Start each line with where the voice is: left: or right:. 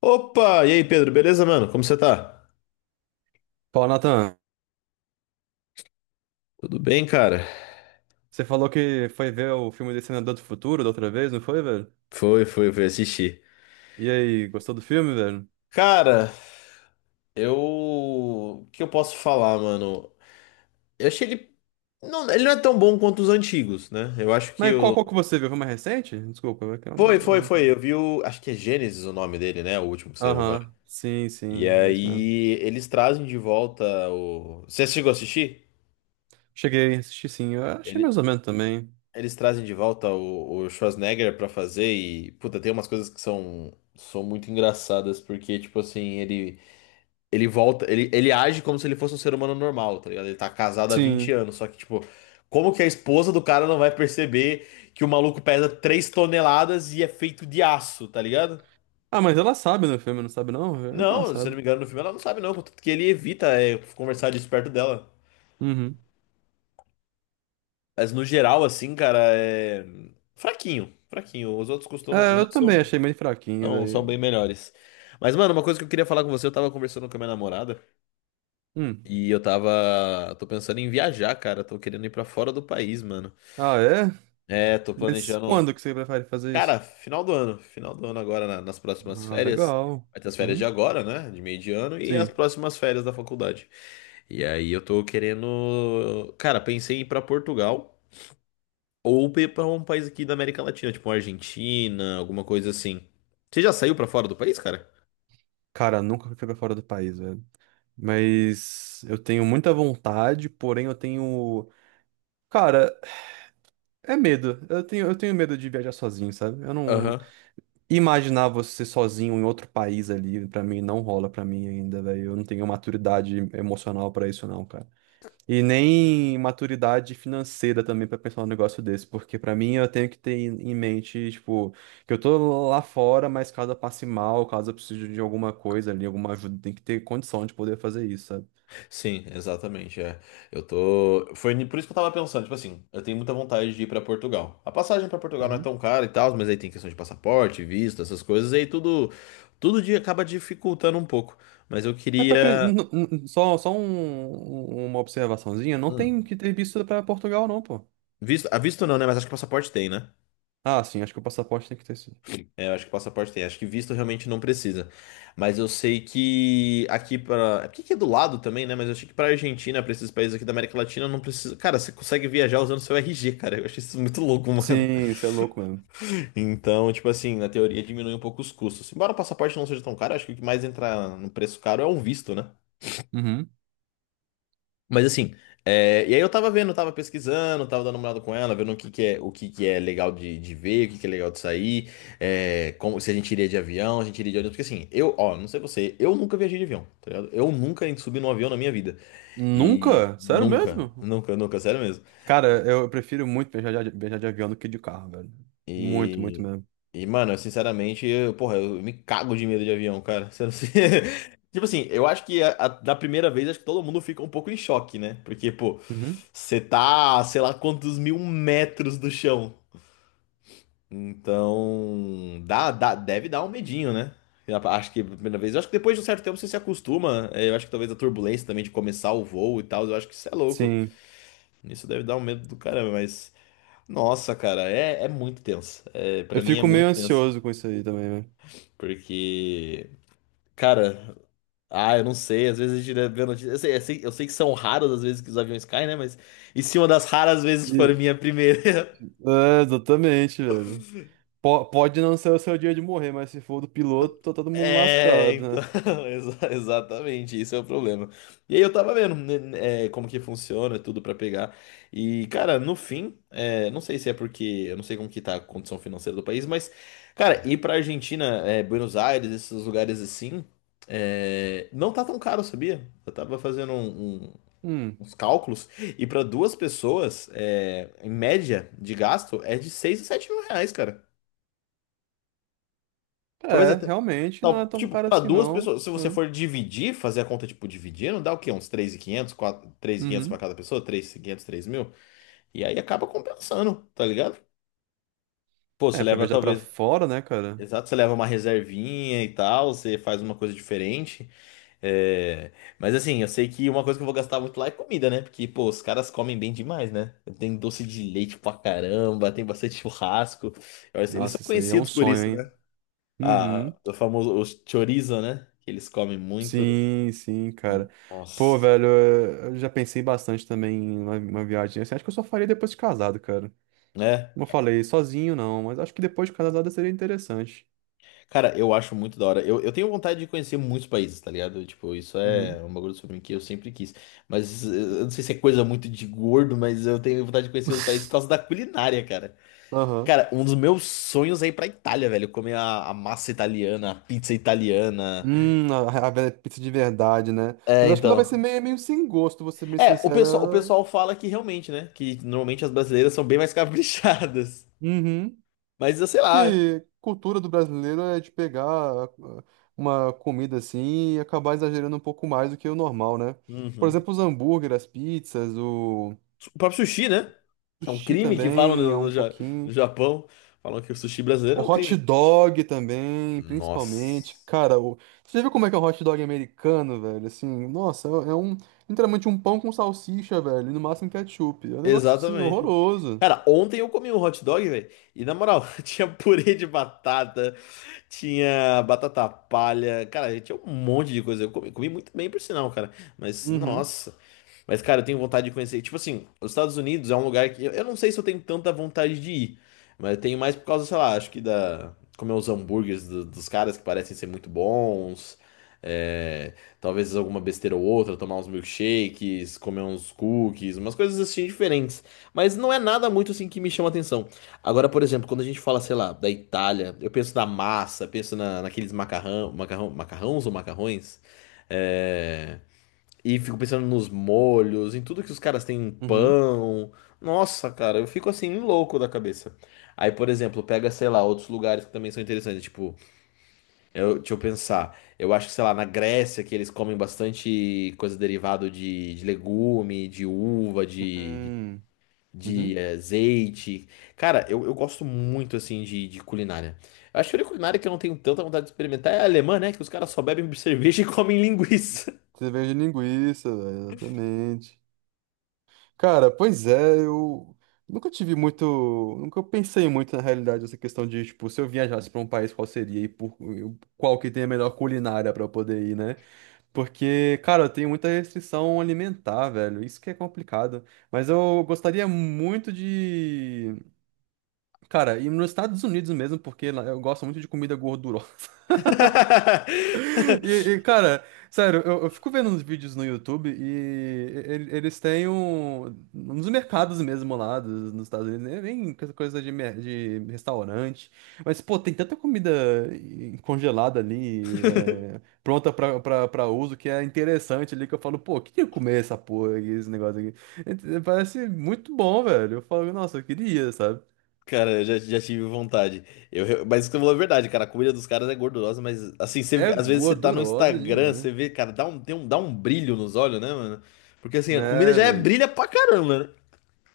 left: Opa! E aí, Pedro, beleza, mano? Como você tá?
right: Fala, Nathan.
left: Tudo bem, cara?
right: Você falou que foi ver o filme de Senador do Futuro da outra vez, não foi, velho?
left: Foi assistir.
right: E aí, gostou do filme, velho?
left: Cara, eu. O que eu posso falar, mano? Eu achei ele. Não, ele não é tão bom quanto os antigos, né? Eu acho que
right: Mas qual,
left: o.
right: qual que você viu? Foi mais recente? Desculpa.
left: Foi, foi,
right: Eu-
left: foi. Eu vi o. Acho que é Gênesis o nome dele, né? O último que saiu agora.
right: Aham, sim,
left: E
right: sim, é isso mesmo.
left: aí, eles trazem de volta o. Você chegou a assistir?
right: Cheguei, assisti sim, eu achei
left: Ele...
right: mais ou menos também.
left: Eles trazem de volta o Schwarzenegger pra fazer Puta, tem umas coisas que são. São muito engraçadas porque, tipo assim, Ele volta, ele age como se ele fosse um ser humano normal, tá ligado? Ele tá casado há 20
right: Sim.
left: anos, só que, tipo, como que a esposa do cara não vai perceber que o maluco pesa 3 toneladas e é feito de aço, tá ligado?
right: Ah, mas ela sabe no filme, não sabe não? Ela
left: Não, se eu não
right: sabe.
left: me engano, no filme ela não sabe, não, contanto que ele evita conversar disso perto dela.
right: Uhum.
left: Mas no geral, assim, cara, é. Fraquinho, fraquinho. Os outros costumam. Os
right: É, eu
left: outros são.
right: também achei meio fraquinho,
left: Não, são bem
right: velho.
left: melhores. Mas, mano, uma coisa que eu queria falar com você, eu tava conversando com a minha namorada
right: Hum.
left: e eu tava. Tô pensando em viajar, cara. Tô querendo ir pra fora do país, mano.
right: Ah, é?
left: É, tô
right: Mas
left: planejando.
right: quando que você prefere fazer isso?
left: Cara, final do ano. Final do ano agora, nas próximas
right: Ah,
left: férias.
right: legal.
left: Vai ter as férias de
right: Uhum.
left: agora, né? De meio de ano e as
right: Sim.
left: próximas férias da faculdade. E aí eu tô querendo. Cara, pensei em ir pra Portugal ou ir pra um país aqui da América Latina, tipo Argentina, alguma coisa assim. Você já saiu pra fora do país, cara?
right: Cara, nunca fui pra fora do país, velho. Mas eu tenho muita vontade, porém eu tenho. Cara, é medo. Eu tenho medo de viajar sozinho, sabe? Eu não.
left: Aham.
right: Imaginar você sozinho em outro país ali, pra mim, não rola pra mim ainda, velho. Eu não tenho maturidade emocional pra isso, não, cara. E nem maturidade financeira também pra pensar um negócio desse, porque pra mim eu tenho que ter em mente, tipo, que eu tô lá fora, mas caso eu passe mal, caso eu precise de alguma coisa ali, alguma ajuda, tem que ter condição de poder fazer isso, sabe?
left: Sim, exatamente, é. Eu tô. Foi ni- Por isso que eu tava pensando, tipo assim, eu tenho muita vontade de ir pra Portugal. A passagem pra Portugal não é tão cara e tal, mas aí tem questão de passaporte, visto, essas coisas, e aí tudo dia acaba dificultando um pouco. Mas eu
right: Mas pior que
left: queria.
right: só uma observaçãozinha, não
left: Hum,
right: tem que ter visto pra Portugal, não, pô.
left: ah, visto não, né? Mas acho que passaporte tem, né?
right: Ah, sim, acho que o passaporte tem que ter sido.
left: É, eu acho que passaporte tem. Acho que visto realmente não precisa. Mas eu sei que aqui pra. É porque aqui que é do lado também, né? Mas eu achei que pra Argentina, pra esses países aqui da América Latina, não precisa. Cara, você consegue viajar usando seu RG, cara. Eu achei isso muito louco, mano.
right: Sim, isso é louco mesmo.
left: Então, tipo assim, na teoria diminui um pouco os custos. Embora o passaporte não seja tão caro, acho que o que mais entra no preço caro é um visto, né?
right: Uhum.
left: Mas assim, e aí eu tava vendo, tava pesquisando, tava dando uma olhada com ela, vendo o que que é legal de ver, o que que é legal de sair, como, se a gente iria de avião, a gente iria de ônibus, porque assim, eu, ó, não sei você, eu nunca viajei de avião, tá ligado? Eu nunca subi num avião na minha vida. E
right: Nunca? Sério
left: nunca,
right: mesmo?
left: nunca, nunca, sério mesmo.
right: Cara, eu, prefiro muito viajar de avião do que de carro, velho. Muito, muito
left: E,
right: mesmo.
left: e mano, eu, sinceramente, eu, porra, eu me cago de medo de avião, cara. Você não se- Tipo assim, eu acho que da primeira vez, acho que todo mundo fica um pouco em choque, né? Porque, pô,
right: Uhum.
left: você tá, sei lá quantos mil metros do chão. Então, deve dar um medinho, né? Eu acho que a primeira vez, eu acho que depois de um certo tempo você se acostuma. Eu acho que talvez a turbulência também de começar o voo e tal, eu acho que isso é louco.
right: Sim.
left: Isso deve dar um medo do caramba, mas. Nossa, cara, é muito tenso. É,
right: Eu
left: para mim é
right: fico meio
left: muito tenso.
right: ansioso com isso aí também, velho.
left: Porque, cara, eu não sei, às vezes a gente vê notícias. Eu sei que são raras as vezes que os aviões caem, né? Mas e se uma das raras vezes for
right: E-
left: minha primeira?
right: É, exatamente, velho. Pode não ser o seu dia de morrer, mas se for do piloto, tá todo mundo
left: É,
right: lascado,
left: então,
right: né?
left: exatamente, isso é o problema. E aí eu tava vendo, como que funciona tudo pra pegar. E, cara, no fim, é, não sei se é porque, eu não sei como que tá a condição financeira do país, mas, cara, ir pra Argentina, Buenos Aires, esses lugares assim, não tá tão caro, sabia? Eu tava fazendo
right: Hum.
left: uns cálculos, e para duas pessoas, em média de gasto, é de 6 a 7 mil reais, cara. Talvez
right: É,
left: até.
right: realmente não é tão
left: Tipo,
right: caro
left: para
right: assim,
left: duas
right: não.
left: pessoas, se você
right: Hum.
left: for dividir, fazer a conta, tipo, dividindo, dá o quê? Uns 3.500, 4, quinhentos para
right: Uhum.
left: cada pessoa, 3 mil e aí acaba compensando, tá ligado? Pô, você
right: É, pra
left: leva
right: viajar pra
left: talvez.
right: fora, né, cara?
left: Exato, você leva uma reservinha e tal, você faz uma coisa diferente. É, mas assim, eu sei que uma coisa que eu vou gastar muito lá é comida, né? Porque, pô, os caras comem bem demais, né? Tem doce de leite pra caramba, tem bastante churrasco. Eles são
right: Nossa, isso aí é um
left: conhecidos por
right: sonho,
left: isso,
right: hein?
left: né? Ah,
right: Uhum.
left: o famoso o chorizo, né? Que eles comem muito.
right: Sim, sim, cara. Pô,
left: Nossa,
right: velho, é, eu já pensei bastante também em uma viagem assim. Acho que eu só faria depois de casado, cara.
left: né?
right: Como eu falei, sozinho não, mas acho que depois de casado seria interessante.
left: Cara, eu acho muito da hora. Eu tenho vontade de conhecer muitos países, tá ligado? Tipo, isso
right: Uhum.
left: é um bagulho sobre mim que eu sempre quis. Mas eu não sei se é coisa muito de gordo, mas eu tenho vontade de conhecer os países por causa da culinária, cara.
right: Aham.
left: Cara, um dos meus sonhos é ir pra Itália, velho. Comer a massa italiana, a pizza italiana.
right: A velha pizza de verdade, né?
left: É,
right: Mas acho que ela vai ser
left: então.
right: meio sem gosto, vou ser meio
left: É,
right: sincera.
left: o pessoal fala que realmente, né? Que normalmente as brasileiras são bem mais caprichadas.
right: Uhum.
left: Mas, eu sei
right: Acho
left: lá.
right: que cultura do brasileiro é de pegar ah, uma comida assim e acabar exagerando um pouco mais do que o normal, né? Por
left: Uhum.
right: exemplo, os hambúrgueres, as pizzas, o
left: O próprio sushi, né? Que é um
right: sushi
left: crime que falam
right: também é um
left: no
right: pouquinho.
left: Japão. Falam que o sushi brasileiro
right: O
left: é um
right: hot
left: crime.
right: dog também, principalmente.
left: Nossa.
right: Cara, você já viu como é que é um hot dog americano, velho? Assim, nossa, é um, literalmente, um pão com salsicha, velho, e no máximo ketchup. É um negócio assim
left: Exatamente.
right: horroroso.
left: Cara, ontem eu comi um hot dog, velho. E na moral, tinha purê de batata. Tinha batata palha. Cara, tinha um monte de coisa. Comi muito bem, por sinal, cara. Mas,
right: Uhum,
left: nossa. Mas, cara, eu tenho vontade de conhecer. Tipo assim, os Estados Unidos é um lugar que eu não sei se eu tenho tanta vontade de ir, mas eu tenho mais por causa, sei lá, acho que da. Comer os hambúrgueres dos caras que parecem ser muito bons. é, talvez alguma besteira ou outra, tomar uns milkshakes, comer uns cookies, umas coisas assim diferentes. Mas não é nada muito assim que me chama atenção. Agora, por exemplo, quando a gente fala, sei lá, da Itália, eu penso na massa, penso naqueles macarrão, macarrões ou macarrões. é, e fico pensando nos molhos, em tudo que os caras têm em
right: uhum,
left: pão. Nossa, cara, eu fico assim louco da cabeça. Aí, por exemplo, pega, sei lá, outros lugares que também são interessantes. Tipo, eu, deixa eu pensar. Eu acho que, sei lá, na Grécia, que eles comem bastante coisa derivada de legume, de uva,
right: uhum, uhum.
left: azeite. Cara, eu gosto muito, assim, de culinária. Eu acho que a única culinária que eu não tenho tanta vontade de experimentar é a alemã, né? Que os caras só bebem cerveja e comem linguiça.
right: Cerveja de linguiça, velho, exatamente. Cara, pois é, eu nunca tive muito, nunca pensei muito na realidade essa questão de, tipo, se eu viajasse pra um país, qual seria e por qual que tem a melhor culinária pra eu poder ir, né? Porque, cara, eu tenho muita restrição alimentar, velho, isso que é complicado. Mas eu gostaria muito de, cara, ir nos Estados Unidos mesmo, porque lá eu gosto muito de comida gordurosa. E, e, cara, sério, eu fico vendo uns vídeos no YouTube eles têm um, nos mercados mesmo lá nos Estados Unidos, né, nem essa coisa de, de restaurante, mas pô, tem tanta comida congelada ali, é, pronta pra uso, que é interessante ali, que eu falo, pô, eu queria comer essa porra aqui, esse negócio aqui. E parece muito bom, velho. Eu falo, nossa, eu queria, sabe?
left: Cara, já tive vontade. Eu, mas isso que eu falo é verdade, cara. A comida dos caras é gordurosa, mas assim,
right: É
left: às vezes você tá no
right: gordurosa
left: Instagram,
right: demais,
left: você vê, cara, dá um brilho nos olhos, né, mano? Porque assim, a comida
right: né,
left: já é
right: velho?
left: brilha pra caramba, né?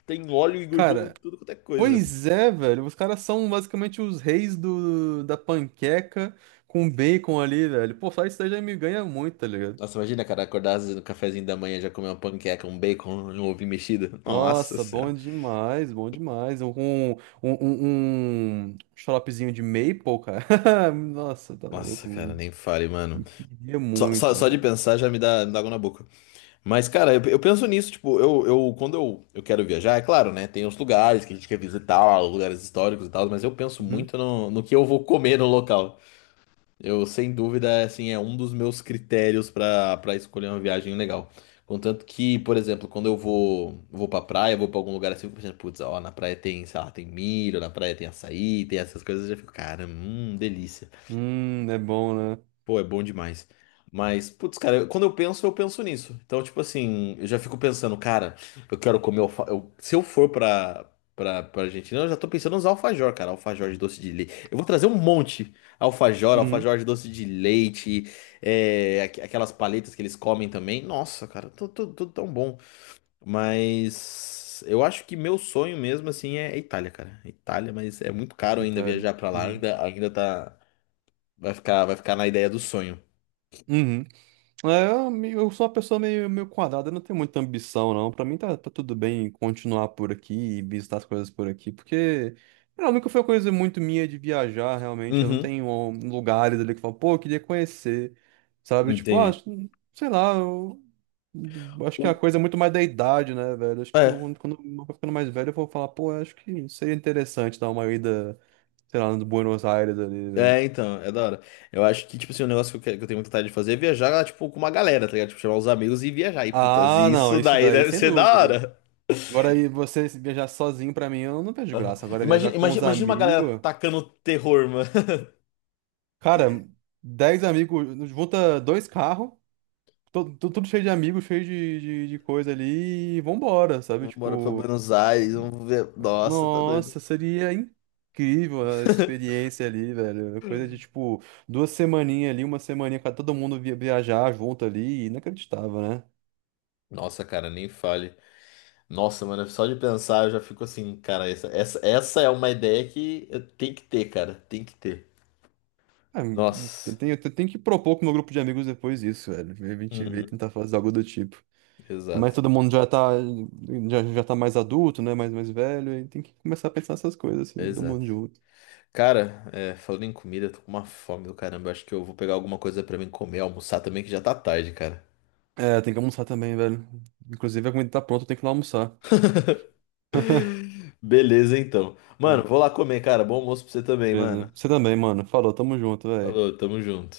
left: Tem óleo e gordura em
right: Cara.
left: tudo quanto é coisa.
right: Pois é, velho. Os caras são basicamente os reis da panqueca com bacon ali, velho. Pô, só isso aí já me ganha muito, tá ligado?
left: Nossa, imagina, cara, acordar às vezes no cafezinho da manhã já comer uma panqueca, um bacon, um ovinho mexido. Nossa
right: Nossa, bom
left: senhora.
right: demais, bom demais. Um xaropezinho de maple, cara. Nossa, tá
left: Nossa, cara,
right: louco.
left: nem fale, mano.
right: Eu queria muito,
left: Só de
right: velho.
left: pensar me dá água na boca. Mas, cara, eu penso nisso, tipo, eu quero viajar, é claro, né? Tem os lugares que a gente quer visitar, os lugares históricos e tal, mas eu penso
right: Uhum.
left: muito no que eu vou comer no local. Eu, sem dúvida, assim, é um dos meus critérios pra para escolher uma viagem legal. Contanto que, por exemplo, quando eu vou pra praia, vou pra algum lugar assim, eu fico pensando, putz, ó, na praia tem, sei lá, tem milho, na praia tem açaí, tem essas coisas, eu já fico, cara, delícia.
right: É bom, né?
left: Pô, é bom demais. Mas, putz, cara, quando eu penso nisso. Então, tipo assim, eu já fico pensando, cara, eu quero comer alfa... eu- se eu for pra Argentina, eu já tô pensando nos alfajor, cara. Alfajor de doce de leite. Eu vou trazer um monte.
right: Uhum.
left: Alfajor de doce de leite, aquelas paletas que eles comem também. Nossa, cara, tudo tão bom. Mas eu acho que meu sonho mesmo, assim, é Itália, cara. Itália, mas é muito caro ainda
right: Itália.
left: viajar pra lá.
right: Uhum.
left: Ainda tá... vai ficar na ideia do sonho.
right: Uhum. É, eu sou uma pessoa meio, meio quadrada, eu não tenho muita ambição, não. Pra mim tá, tudo bem continuar por aqui e visitar as coisas por aqui, porque sei lá, nunca foi uma coisa muito minha de viajar, realmente. Eu não
left: Uhum,
right: tenho lugares ali que eu falo, pô, eu queria conhecer, sabe? Tipo,
left: entendi.
right: sei lá, eu, acho que a
left: O-
right: coisa é muito mais da idade, né, velho? Acho que
left: É,
right: quando eu for ficando mais velho, eu vou falar, pô, acho que seria interessante dar uma ida, sei lá, no Buenos Aires ali, velho.
left: então, é da hora. Eu acho que, tipo assim, um negócio que que eu tenho muita vontade de fazer é viajar, tipo, com uma galera, tá ligado? Tipo, chamar os amigos e viajar. E, putas,
right: Ah,
left: isso
right: não, isso
left: daí
right: daí,
left: deve
right: sem
left: ser da
right: dúvida.
left: hora.
right: Agora aí, você viajar sozinho pra mim, eu não vejo graça. Agora viajar
left: Imagina,
right: com os
left: imagina, imagina uma galera
right: amigos.
left: tacando terror, mano.
right: Cara, 10 amigos, junta dois carros, tudo cheio de amigos, cheio de coisa ali, e vambora, sabe?
left: Vamos embora pra
right: Tipo,
left: Buenos Aires, vamos ver. Nossa, tá doido.
right: nossa, seria incrível a experiência ali, velho. É coisa de tipo, 2 semaninhas ali, uma semaninha pra todo mundo viajar junto ali, inacreditável, né?
left: Nossa, cara, nem fale. Nossa, mano, só de pensar eu já fico assim, cara, essa é uma ideia que tem que ter, cara, tem que ter.
right: Ah, eu
left: Nossa.
right: tenho, eu tenho que propor com o meu grupo de amigos depois isso, velho. A gente vê e
left: Uhum,
right: tentar fazer algo do tipo. Mas
left: exato,
right: todo mundo já tá mais adulto, né? Mais velho, e tem que começar a pensar essas coisas, assim, todo
left: exato.
right: mundo junto.
left: Cara, é, falando em comida, eu tô com uma fome do caramba. Eu acho que eu vou pegar alguma coisa pra mim comer, almoçar também, que já tá tarde, cara.
right: É, tem que almoçar também, velho. Inclusive, a comida tá pronta, eu tenho que ir lá almoçar.
left: Beleza, então. Mano,
right: Bom,
left: vou lá comer, cara. Bom almoço pra você também,
right: beleza.
left: mano.
right: Você também, mano. Falou, tamo junto, velho.
left: Falou, tamo junto.